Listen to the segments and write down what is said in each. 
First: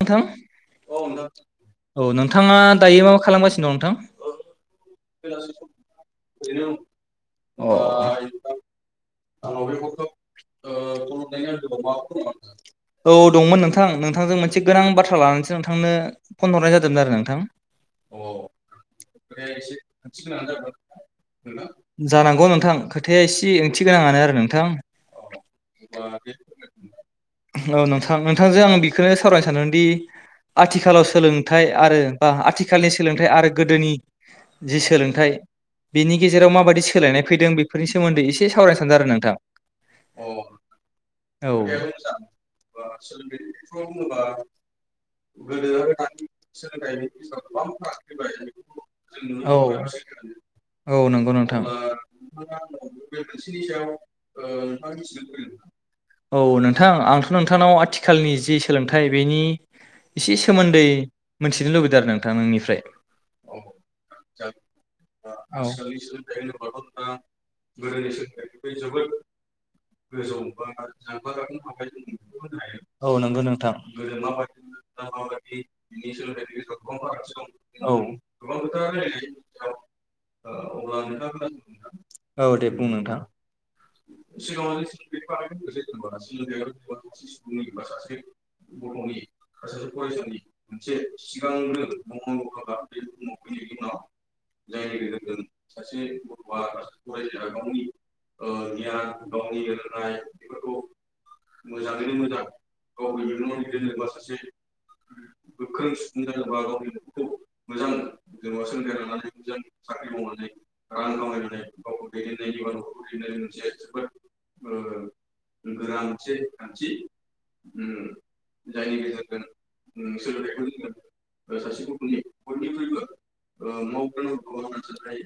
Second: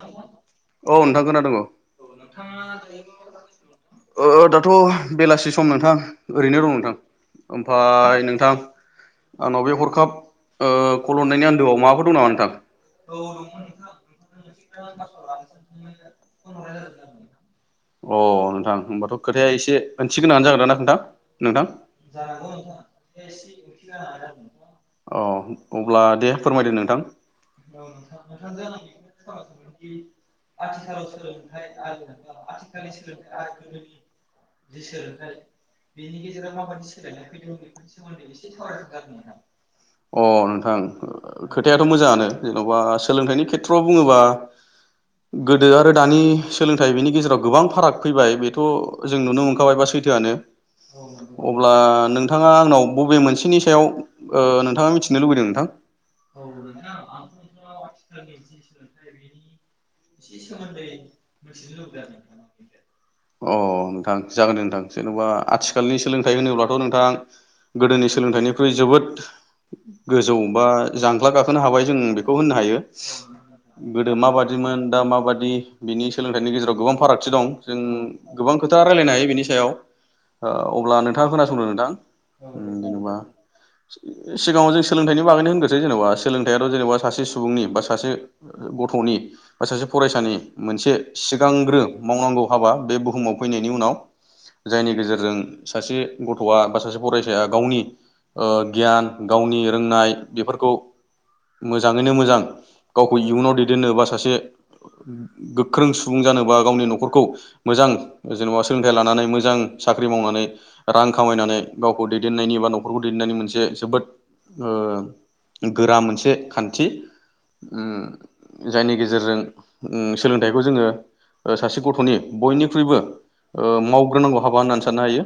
नोंथां औ नोंथां खोनादों अ औ नोंथाङा दायो मा खालामगासिनो दं नोंथां? ओ दाथ' बेलासि सम नोंथां ओरैनो दं नोंथां अ ओमफाय नोंथां आंनाव बे हरखाब ओ कलहरनायनि आनदोआव माबाफोर दं नामा नोंथां? औ दंमोन नोंथां मोनसे गोनां बाथ्रा लानानैसो नोंथांनो फन हरनाय जादोंमोन आरो अ नोंथां नोंथां होमबाथ' खोथाया एसे ओंथि गोनाङानो जागोन ना नोंथां नोंथां अ [unintelligible] जानांगौ नोंथां खोथाया एसे ओंथि गोनाङानो आरो नोंथां अ अब्ला दे फोरमायदो नोंथां औ नोंथां नोंथांजों आं बिखोनो सावरायनो सानदोंदि आथिखालाव सोलोंथाइ आरो बा आथिखालनि सोलोंथाइ आरो गोदोनि जि सोलोंथाइ बिनि गेजेराव माबायदि सोलायनाय फैदों बेफोरनि सोमोन्दै अ एसे सावरायनो सानदों आरो नोंथां नोंथां औ खोथायाथ' मोजाङानो जेन'बा सोलोंथाइनि खेथ्र'आव बुङोबा गोदो आरो दानि सोलोंथाइ बिनि गेजेराव गोबां फाराग फैबाय बेथ' जों नुनो औ मोनखाबाय बा सैथोआनो औ नंगौ नोंथां अब्ला नोंथाङा आंनाव बबे? मोनसेनि सायाव ओ नोंथाङा मिथिनो लुबैदों नोंथां [unintelligible] औ नोंथां आंथ' नोंथांनाव आथिखालनि जि सोलोंथाय [unintelligible] अ [unintelligible] लुबैदों आरो नोंथां नोंनिफ्राय नोंथां जागोन दे नोंथां जेन'बा औ आथिखालनि सोलोंथाइ होनोब्लाथ' नोंथां गोदोनि सोलोंथाइनिख्रुइ जोबोद गोजौ बा जांख्ला गाखोनो हाबाय जों बेखौ होननो हायो औ नंगौ नोंथां गोदो माबादिमोन दा माबादि बिनि सोलोंथाइनि गेजेराव गोबां फारागथि दं जों औ गोबां खोथा रायलायनो हायो बिनि सायाव ओ अब्ला नोंथाङा खोनासंदो नोंथां औ दे ओम बुं जेनेबा नोंथां सिगाङाव जों सोलोंथाइनि बागैनो होनग्रोसै जेनेबा सोलोंथाइथ' जेनेबा सासे सुबुंनि बा सासे गथ'नि बा सासे फरायसानि मोनसे सिगांग्रो मावनांगौ हाबा बे बुहुमाव फैनायनि उनाव जायनि गेजेरजों सासे गथ'आ बा सासे फराय गावनि ओ गियान गावनि रोंनाय बेफोरखौ मोजाङैनो मोजां गावखौ इयुनाव दैदेननो बा सासे गोख्रों सुबुं जानोबा गावनि न'खरखौ मोजां जेनेबा सोलोंथाइ लानानै मोजां साख्रि मावनानै रां खामायनानै गावखौ दैदेननायनि एबा न'खरखौ दैदेननायनि मोनसे जोबोद ओ गोरा मोनसे खान्थि उम जायनि गेजेरजों उम सोलोंथाइखौ जोङो ओ सासे गथ'नि बयनिख्रुइबो ओ मावग्रोनांगौ हाबा होननानै साननो हायो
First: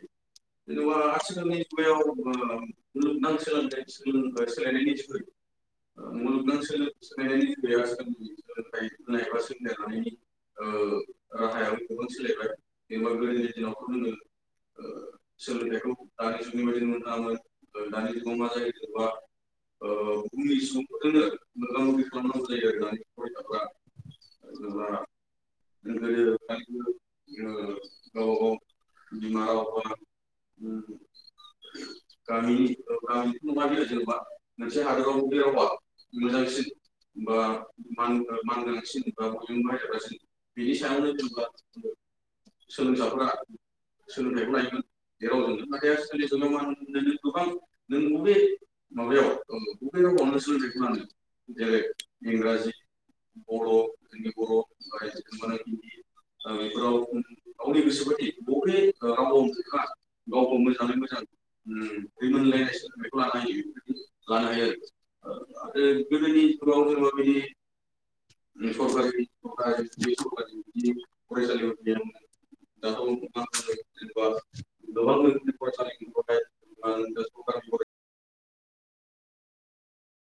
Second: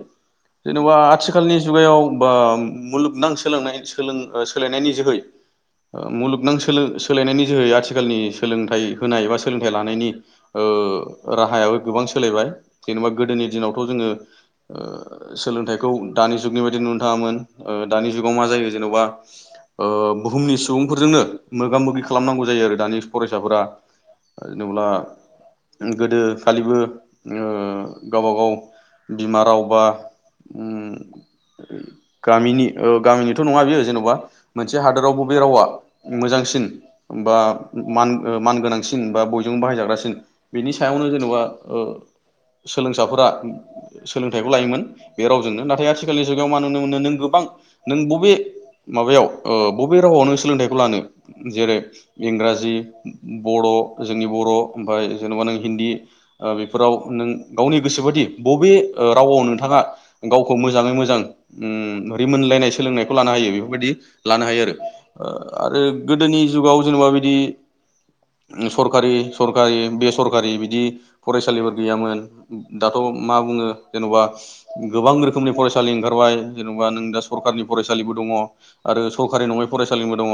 जेनेबा आथि खालनि जुगायाव बा मुलुगनां सोलोंनाय सोलों ओ सोलानायनि जोहै ओ मुलुगनां सोलो सोलायनायनि जोहै आथिखालनि सोलोंथाइ होनाय एबा सोलोंथाइ लानायनि ओ राहायाबो गोबां सोलायबाय जेनेबा गोदोनि दिनावथ' जोङो ओ सोलोंथाइखौ जुगनि बायदि नुनो थाङामोन ओ दानि जुगाव मा जायो जेन'बा ओ बुहुमनि सुबुंफोरजोंनो मोगा मोगि खालामनांगौ जायो आरो दानि फरायसाफोरा। जेनेब्ला गोदो खालिबो ओ गावबागाव बिमा राव बा उम गामिनि ओ गामिनिथ' नङा बियो जेन'बा मोनसे हादोरावबो बे रावा मोजांसिन बा मान ओ गोनां सिन बा बयजोंबो बाहायजाग्रा सिन सायावनो जेनबा ओ सोलोंसाफोरा ओ सोलोंथाइखौ लायोमोन बे रावजोंनो नाथाय आथिखालनि जुगाव मा नुनो मोनो नों गोबां नों बबे माबायाव ओ बबे रावाव नों सोलोंथाइखौ लानो जेरै इंराजि बर' जोंनि बर' ओमफाय जेन'बा नों हिन्दी ओ बेफोराव नों गावनि गोसोबादि ओ बबे रावआव नोंथाङा गावखौ मोजाङै मोज जां उम रिमोनलायनाय सोलोंनायखौ लानो हायो बेफोरबायदि लानो हायो ओ आरो आरो गोदोनि जुगाव जेनबा बिदि सरखारि सरखारि बेसरखारि बिदि फरायसालिफोर गैयामोन दाथ' मा बुङो जेन'बा गोबां रोखोमनि फरायसालि खौहाय जेनबा नों दा सरखारनि फरायसालिबो दङ। आरो सरकारि नङै फरायसालिनबो दङ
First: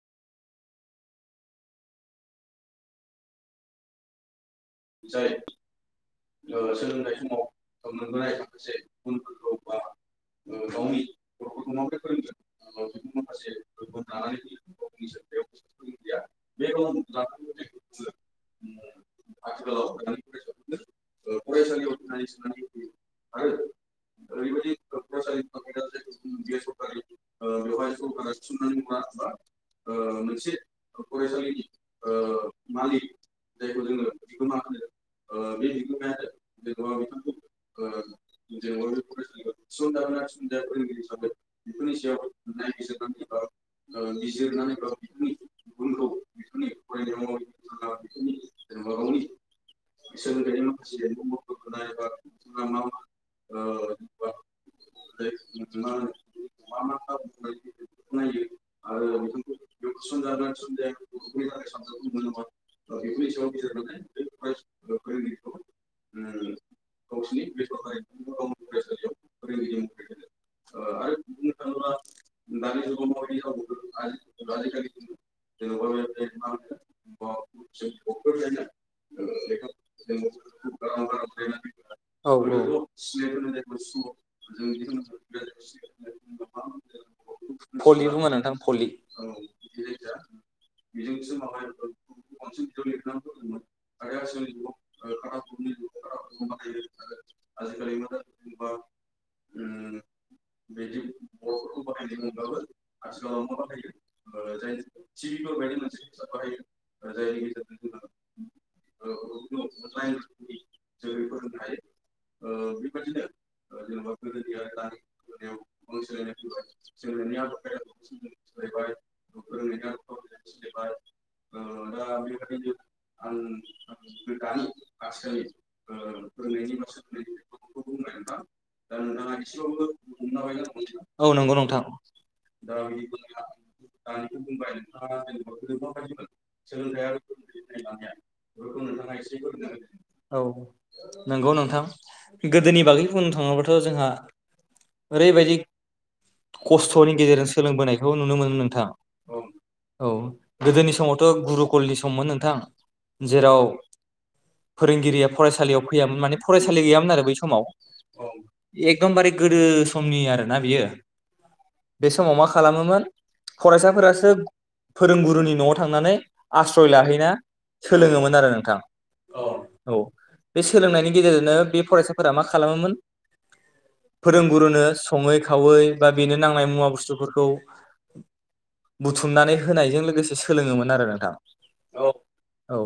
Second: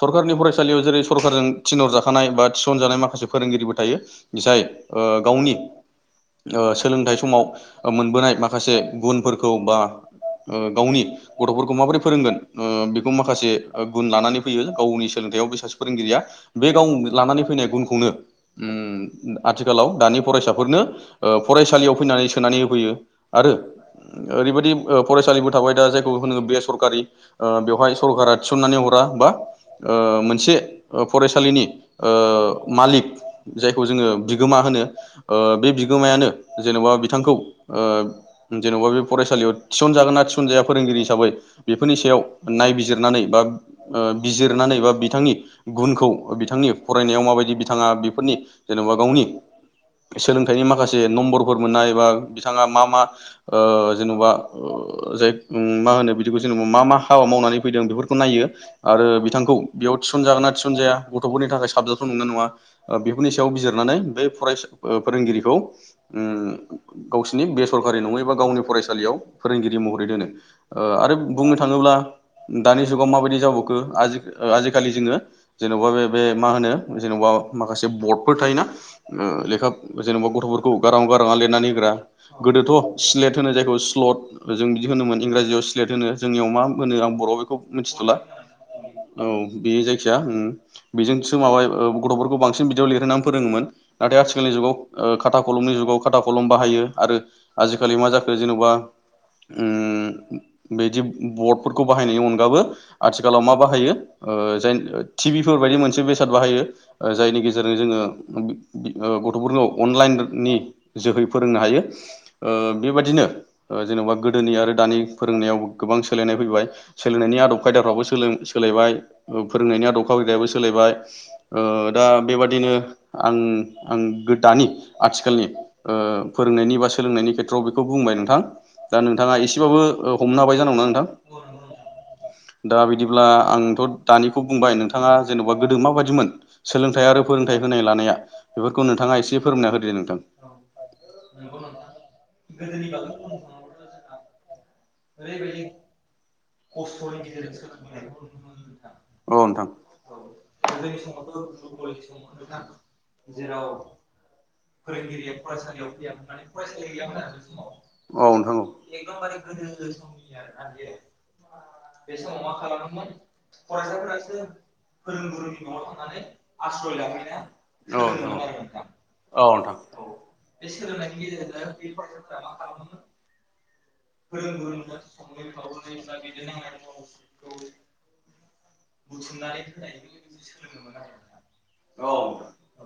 सरखारनि फरायसालियाव जेरै सरखारारजों थिनर जा थानाय बा थिसनजानाय माखासे फोरोंगिरिबो थायो जाय ओ गावनि ओ सोलोंथाइ समाव ओ मोनबोनाय माखासे गुनफोरखौ बा ओ गावनि गथ'फोरखौ माबोरै फोरोंगोन ओ बेखौ माखासे ओ गुन लानानै फैयो गावनि सोलोंथाइयाव बे सासे फोरोंगिरिया। बे गाव लानानै फैनाय गुनखौनो उम दा आथिखालाव दानि फरायसाफोरनो ओ फरायसालियाव फैनानै सोनानै होफैयो आरो ओ ओरैबायाददि ओ फरायसालिबो थाबाय दा जायखौ होनो बेसरकारि ओ बेवहाय सरकारा थिसननानै हरा बा ओ मोनसे ओ फरायस खालिनि ओ मालिक जायखौ जोङो बिगोमा होनो ओ बे बिगोमायानो जेन'बा बिथांखौ ओ जेन'बा बे फरायसालियाव थिसनजागोन ना थिसनजाया फोरोंगिरि हिसाबै बेफोरनि सायाव नायबिजिरनानै बा ओ बिजिरनानै बा बिथांनि गुनखौ अ बिथांनि फरायनायाव माबायदि बिथाङा बिफोरनि जेन' बा गावनि सोलोंथाइनि माखासे नम्बरफोर मोननाय बा बिथाङा मा मा ओ जेन'बा ओ जाय मा होनो बिदिखौ जेनेबा मा मा हाबा मावनानै फैदों बेफोरखौ नायो आरो बिथांखौ बेयाव थिसन जागोन ना थिसन जाया गथ'फोरनि थाखाय साबजाथाव नंगोव ना नङा ओ बेफोरनि सायाव नानै बे फसा ओ फोरोंगिरिखौ उम गावसिरनि बेसरकारि नङै बा गावनि फरायसालियाव फोरोंगिरि महरै दोनो ओ आरो बुंनो थाङोब्ला दानि जुगाव माबायदि जाबावखो आजि ओ आजिखालि जोङो जेन'बा बे मा होन जेनेबा माखासे बद फोर थायोना ओ लेखा जेन'बा गथ'फोरखौ गारां गाराङा लिरनानै होग्रा औ गोदोथ' स्लेट होनो जायखौ स्ल'द जों बिदि होनोमोन इंराजियाव स्लेट होनो जोंनियाव मा होनो आं बर' बेखौ भलि मिथिथ'ला बुङो नोंथां भलि औ बे जायखिया उम बेजोंसो माबा गथफोरखौ बांसिन बिदियाव लिरहोनांगौ। फोरोङोमोन। नाथाय आथिखालनि‌ जुगाव खाथा कलमनि जुगाव खाथा कलम बाहायो आरो आजिखालि मा जाखो जेनबा बिदि‌ बडफोरखौ बाहायनायनि अनगाबो आथिखालाव मा बाहायो टिभिफोर बायदि मोनसे बेसाद बाहायो जायनि गेजेरजों जोङो गथफोरखौ अनलाइननि जोहै फोरोंनो हायो। ओ बे बायदिनो जेनबा गोदोनि आरो दानि फोरोंनायाव गोबां सोलायनाय फैबाय। सोलोंनायनि आदब खायदाफ्राबो सोलों सोलायबाय फोरोंनायनि आदब खायदायाबो बाय दा बेबादिनो आं आं दानि आथिखालनि ओ फोरोंनायनि बा सोलोंनायनि खेथ्रयाव बेखौ बुंबाय नोंथां। दा नोंथाङा इसेबाबो हमनो हाबाय जानांगौ ना नोंथां। औ नंगौ नोंथां दा बिदिब्ला आंथ दानिखौ बुंबाय नोंथाङा गोदो माबायदिमोन सोलोंथाइ आरो फोरोंथाइ होनाय लानाया बेफोरखौ नोंथाङा एसे फोरमायना होदो दे नोंथां औ नंगौ नोंथां गोदोनिबागै बुंनो थाङोब्लाथ जोंहा ओरैबायदि‌ खस्थनि गेजेरजों सोलोंबोनायखौ नुनो मोनो नोंथां। औ नोंथां औ गोदोनि समावथ गुरुकलनि सममोन नोंथां। जेराव फोरोंगिरिया फरायसालियाव फैयामोन माने फरायसालि गैयामोन आरो बै समाव एकदमबारे गोदो समनि आरोना बियो बे समाव मा खालामोमोन फरायसाफोरासो [unintelligible] फोरोंगुरुनि नयाव थांनानै आस्रय लाहैना सोलोङोमोन आरो नोंथां औ औ बे सोलोंनायनि गेजेरजोंनो बे फरायसाफोरा मा खालामोमोन फोरोंगुरुनो सङै खावै बा बेनो नांनाय मुवा बुस्थुफोरखौ बुथुमनानै होनो लोगोसे सोलोङोमोन आरो नोंथां औ औ। औ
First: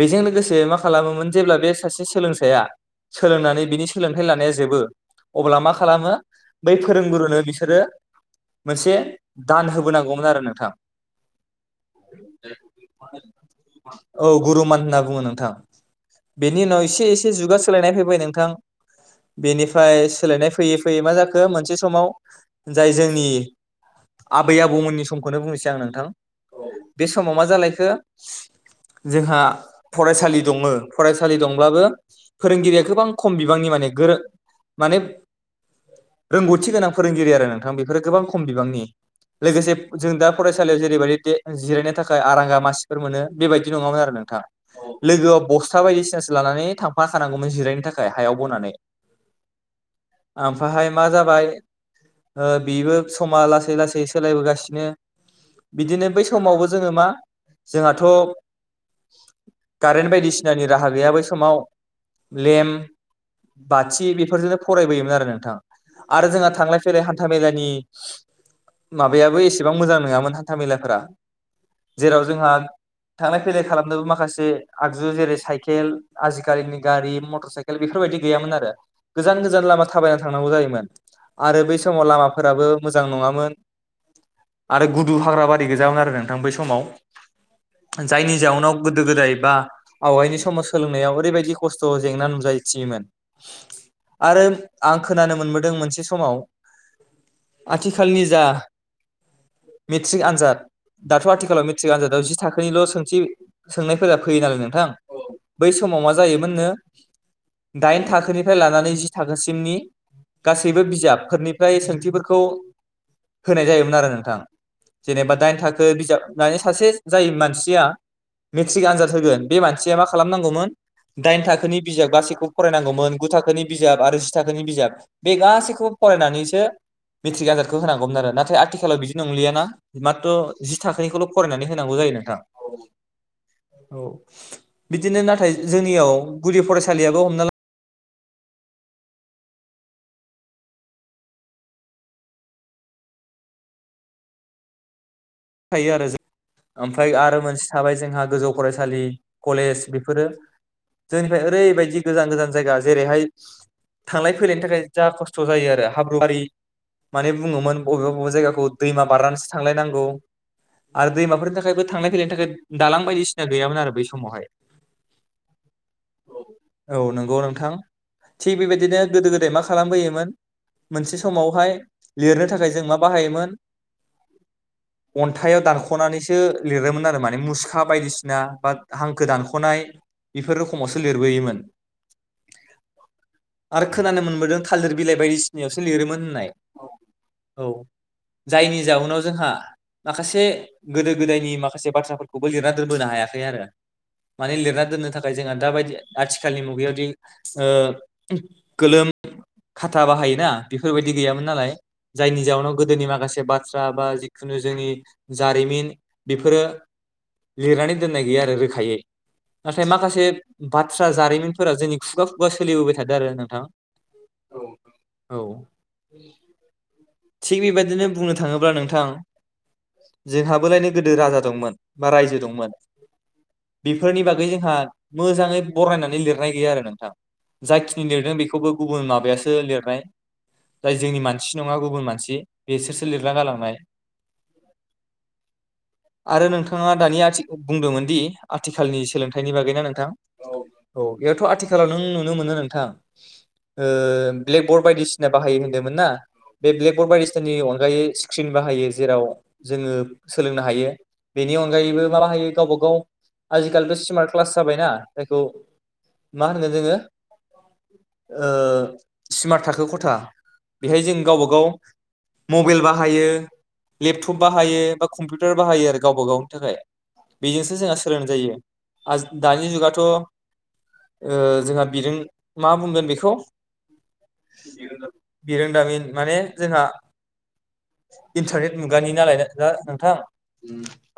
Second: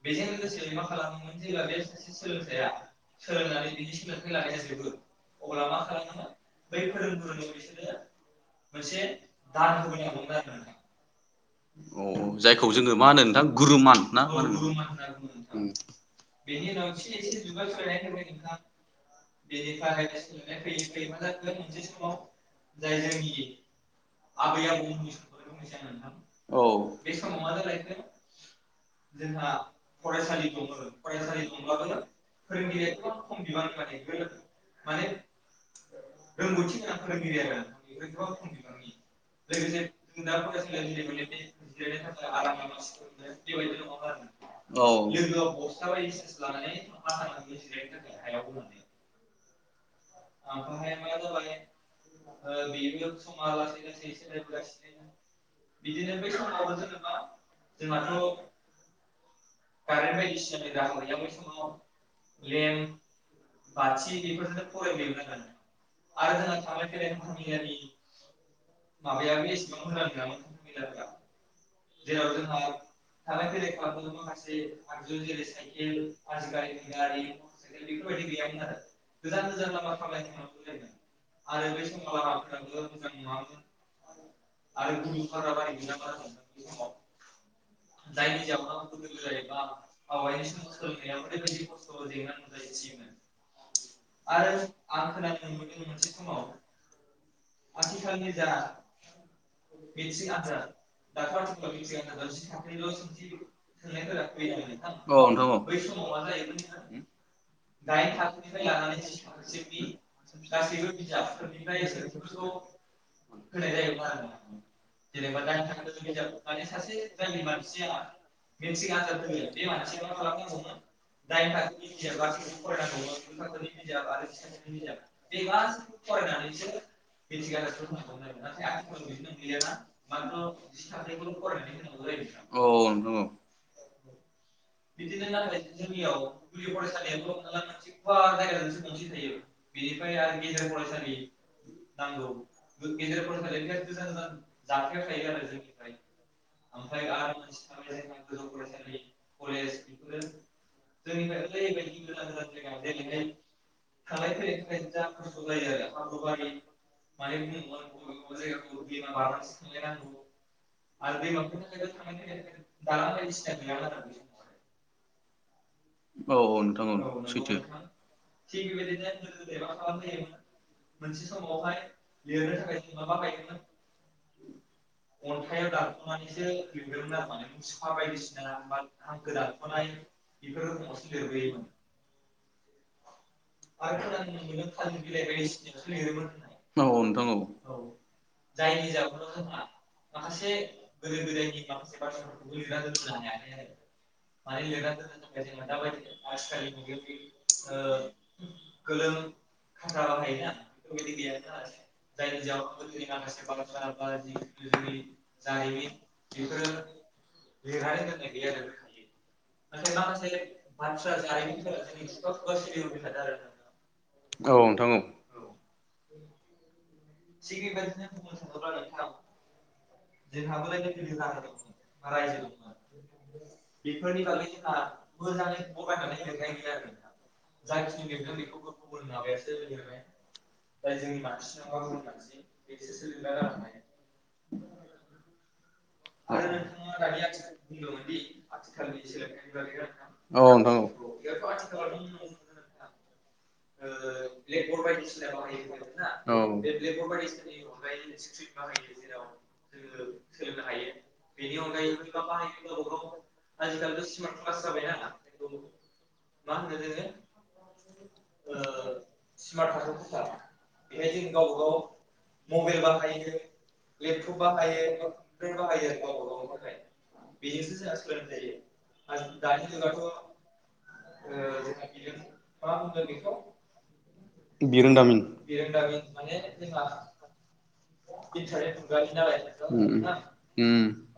बेजों लोगोसे मा खालामोमोन जेब्ला बे सासे सोलोंसाया सोलोंनानै बिनि सोलोंथाइ लानाया जोबो। अब्ला मा खालामो बै फोरोंगुरुनो बिसोरो मोनसे दान होबोनांगौमोन आरो नोंथां। जायखौ जोङो मा होनो नोंथां? गुरुमान ना औ मा होनो गुरुमान होनना बुङो नोंथां। बेनि उनाव एसे एसे जुगा सोलायनाय फैबाय नोंथां। बेनिफ्राय सोलायनाय फैयै फैयै मा जाखो मोनसे समाव जाय जोंनि आबै आबौमोननि समखौनो बुंनोसै आं नोंथां। औ बे समाव मा जालायखो जोंहा फरायसालि दङ फरायसालि दंब्लाबो फोरोंगिरिया गोबां खम बिबांनि माने गोरों माने रोंगौथि गोनां फोरोंगिरि आरो नोंथां बेफोरो गोबां खम बिबांनि लोगोसे जों दा फरायसालि जेरैबायदि जिरायनो थाखाय आरांगा मासि फोर मोनो बेबायदि नङामोन आरो नोंथां औ लोगोआव नोंथां बस्था बायदिसिनासो लानानै थांफाखानांगौमोन जिरायनो थाखाय हायाव बनानै। ओमफ्रायहाय मा जाबाय बेबो समा लासै लासै सोलायबोगासिनो बिदिनो बै समावबो जोङो मा जोंहाथ कारेन्ट बायदिसिनानि राहा गैया बै समाव लेम्प बाथि बेफोरजोंनो फरायबोयोमोन आरो नोंथां आरो जोंहा थांलाय फैलाय हान्था मेलानि माबायाबो एसेबां मोजां नङामोन। हानथामेलाफोरा जेराव जोंहा थांलाय फैलाय खालामनोबो माखासे आगजु जेरै साइकेल आजिखालिनि गारि मटर साइकेल बेफोरबायदि गैयामोन आरो गोजान गोजान लामा थाबायनानै थांनांगौ जायोमोन आरो बै समाव लामाफोराबो मोजां नङामोन आरो गुदु हा हाग्रा बारि गोैजामोन आरो नोंथां बै समाव। जायनि जाउनाव गोदो गोदाय बा आवगायनि समाव सोलोंनायाव ओरैबायदि खस्थ' जेंना नुजाथियोमोन आरो आं खोनानो मोनबोदों मोनसे समाव आथिखालनि जा-' ट्रिक आनजाद दाथ' आथिखालाव मेट्रिक आनजादाव जि थाखोनिल' सोंथि औा सोंनायफोरा फैयो नालाय नोंथां बै समाव मा [unintelligible] जायोमोननो दाइन इ थाखोनिफ्राय लानानै जि थाखोसिमनि थाखो गासैबो बिजाबफोरनिफ्राय सोंथिफोरखौ होनाय होनाय जायोमोन आरो नोंथां ज जेनेबा दाइन थाखो बिजाब माने सासे जाय मानसिया मेट्रिक आनजाद होगोन बे मानसिया मा खालामनांगौमोन दाइन थाखोनि बिजाब गासैखौबो फरायनांगौमोन गु थाखोनि बिजाब आरो जि थाखोनि बिजाब बे गासैखौबो फरायनानैसो मेट्रिक आनजादखौ होनांगौमोन आरो नाथाय आथिखालाव बिदि नंलियाना। माथ्र जि थाखोनिखौ फरायनानै होनांगौ जायो नोंथां औ औ बिदिनो नाथाय जोंनियाव गुदि फरायसालियाबो हमना ला से थायो बेनिफ्राय आरो गेज फरायसालि नांगौ गेजसालिनि ज [unintelligible] थायो आरो ज ओमफ्राय आरो मोनसे थाबाय जोंहा गोजौ फरायसालि कलेज बेफोरो जोंनिफ्राय ओरैबायदि गोजान गोजान जायगा जेरैहाय थांलाय फैलायनि थाखाय जा खस्थ' जायो आरो हाब्रुआारि माने बुङोमोन बबेबा बबेबा जायगाखौ दैमा बारनानैसो थ थांलायनांगौ। आरो दैमाफोरनि थाखायबो थांलाय फैलायनि थाखाय दालां बायदिसिना गैयामोन आरो बै समावहाय। नंगौ नोंथां थिग औ बेबायदिनो गोदो गोदाय मा खालामबोयोमोन मोनसे समावहाय नोंथां लिरनो थाखाय जों मा सैथो। अन्थायाइाव दानख'नानैसो लिरोमोन आरो माने मुसुखा बायदिसिना बा हांखो दानख'नाय बेफोर रोखोमावसो लिरबोयोमोन ोम आरो खोनानो औ मोनबोदों थालिर बिलाइ बायदिसिनायावसो लिरोमोन नोंथां होननाय औ जाय जायनि जाउनाव जोंहा [unintelligible] माखासे गोदो गोदायनि माखासे बाथ्राफोरखौबो लिरना दोनबोनो हायाखै आरो माने लिरना दोननो थाखाय। दााबायदि आथिखालनि मुगायावदि गोलोम खाथा बाहायोना बेफोरबायदि गैयामोन नालाय जायनि जाउनाव गोदोनि माखासे बाथ्रा बा जिखुनु जोंनि जारिमिन बेफोरो लिरनानै दोननाय गैया आरो रोखायै नाथाय माखासे बाथ्रा जारिमिनफोराव जोंनि खुगा खुगा सोलिबोबाय थादों आरो नोंथां औ औ। थिग बेबायदिनो बुंनो थाङोब्ला नोंथां। जोंहाबलायनो गोदो राजा दंमोन बा रायजो दंमोन बेफोरनि बागै जोंहा मोजाङै बरायनानै लिरनाय गैया आरो नोंथां जायाखिनि लिरदों बेखौबो गुबुन माबायासो लिरनाय जाय जोंनि मानसि नङा गुबुन गुबुन मानसि बेसोरसो लिरना गालांनाय। आरो नोंथाङा दानि आथि बुंदोंमोन दि आथिखालनि सोलोंथाइनि बागैना नोंथां औ नोंथां औ बेयावथ' आथिखालाव नों नुनो मोनो नोंथां। ओ ब्लेक बरर्ड बायदिसिना बाहायो होनदोंमोन ना। औ बे ब्लेकबर्ड बायदिसिनानि अनगायै स्क्रिन बाहायो जेराव जोङो सोलोंनो हायो बेनि अनगायैबो मा बाहायो गावबा गाव आजिखालिथ स्मार्ट क्लास जाबायनाा जायखौ मा होनगोन जोङो। ओ सिमार्ट थाखो खथा बेहाय जों गावबा गाव मबेल बाहायो लेपटब बाहायो बा कमपिउटार गावब गावनि थाखाय बेजों जोंहा सोलों जायो दानि जुगाथ' ओ जोंहा बिरुं मा बुंगोन बे बिरोंदामिन माने जोंहा इन्टारनेट मुगानि नालाय दा नोंथां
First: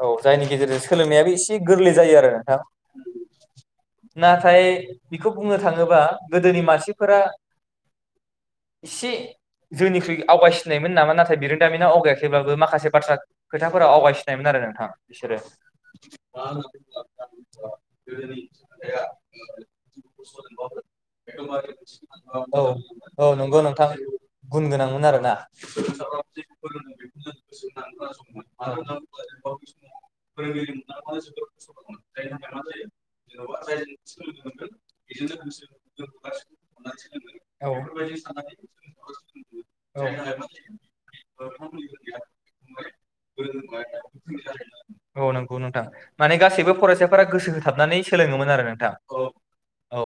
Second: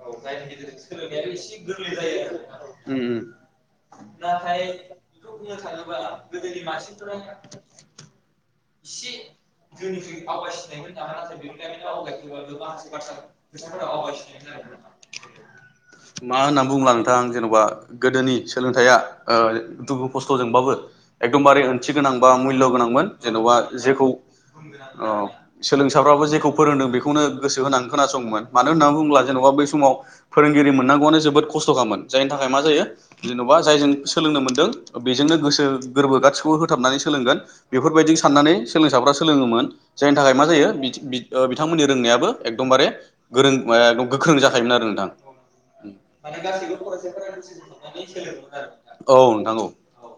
औ जायनि गेजेरजों सोलोंनायाबो एसे गोरलै जायो आरो नोंथां नाथाय बेखौ बुंनो थाङोबा गोदोनि मानसि [unintelligible] जोंनिखुइ आवगायसिनायमोन नामा नाथाय बिरोंदामिनाव आवगायाखैब्लाबो माखासे बाथ्रा खोथाफोराव आवगायसिनायमोन आरो नोंथां बिसोरो मा होनना बुंब्ला नोंथां जेन'बा गोदोनि सोलोंथाइया [unintelligible] थि गोनां बा औ मुल्य' गोनांमोन औ जेन'बा नंगौ नोंथां जेखौ गुन गोनांमोन औ आरोना सोलोंसाफ्राबो जेखौ फोरोंदों बेखौनो गोसो होनानै खोनासङोन मानो होननानै बुङोब्ला जेन'बा बै समाव फोरोंगिरि मोननांगौआनो जोबोद खस्थ'खामोन जायनि थाखाय मा जायो जेन'बा जायजों सोलोंनो मोनदों बेजोंनो गोसो गोरबो गासिखौ हो थाबनानै सोलोंगोन औ बेफोरबायदिजों साननानै सोलोंसाफ्रा सों लोङोमोन औ जायनि थाखाय मा जायो बि-बिथांमोननि रोंनायाबो एकदमबारे गोरों गोख्रों जाखायोमोन आरो नोंथां औ नंगौ नोंथां माने गासैबो फरायसाफोरा गोसो होथाबनानै सोलोङोमोन आरो नोंथां औ नोंथां औ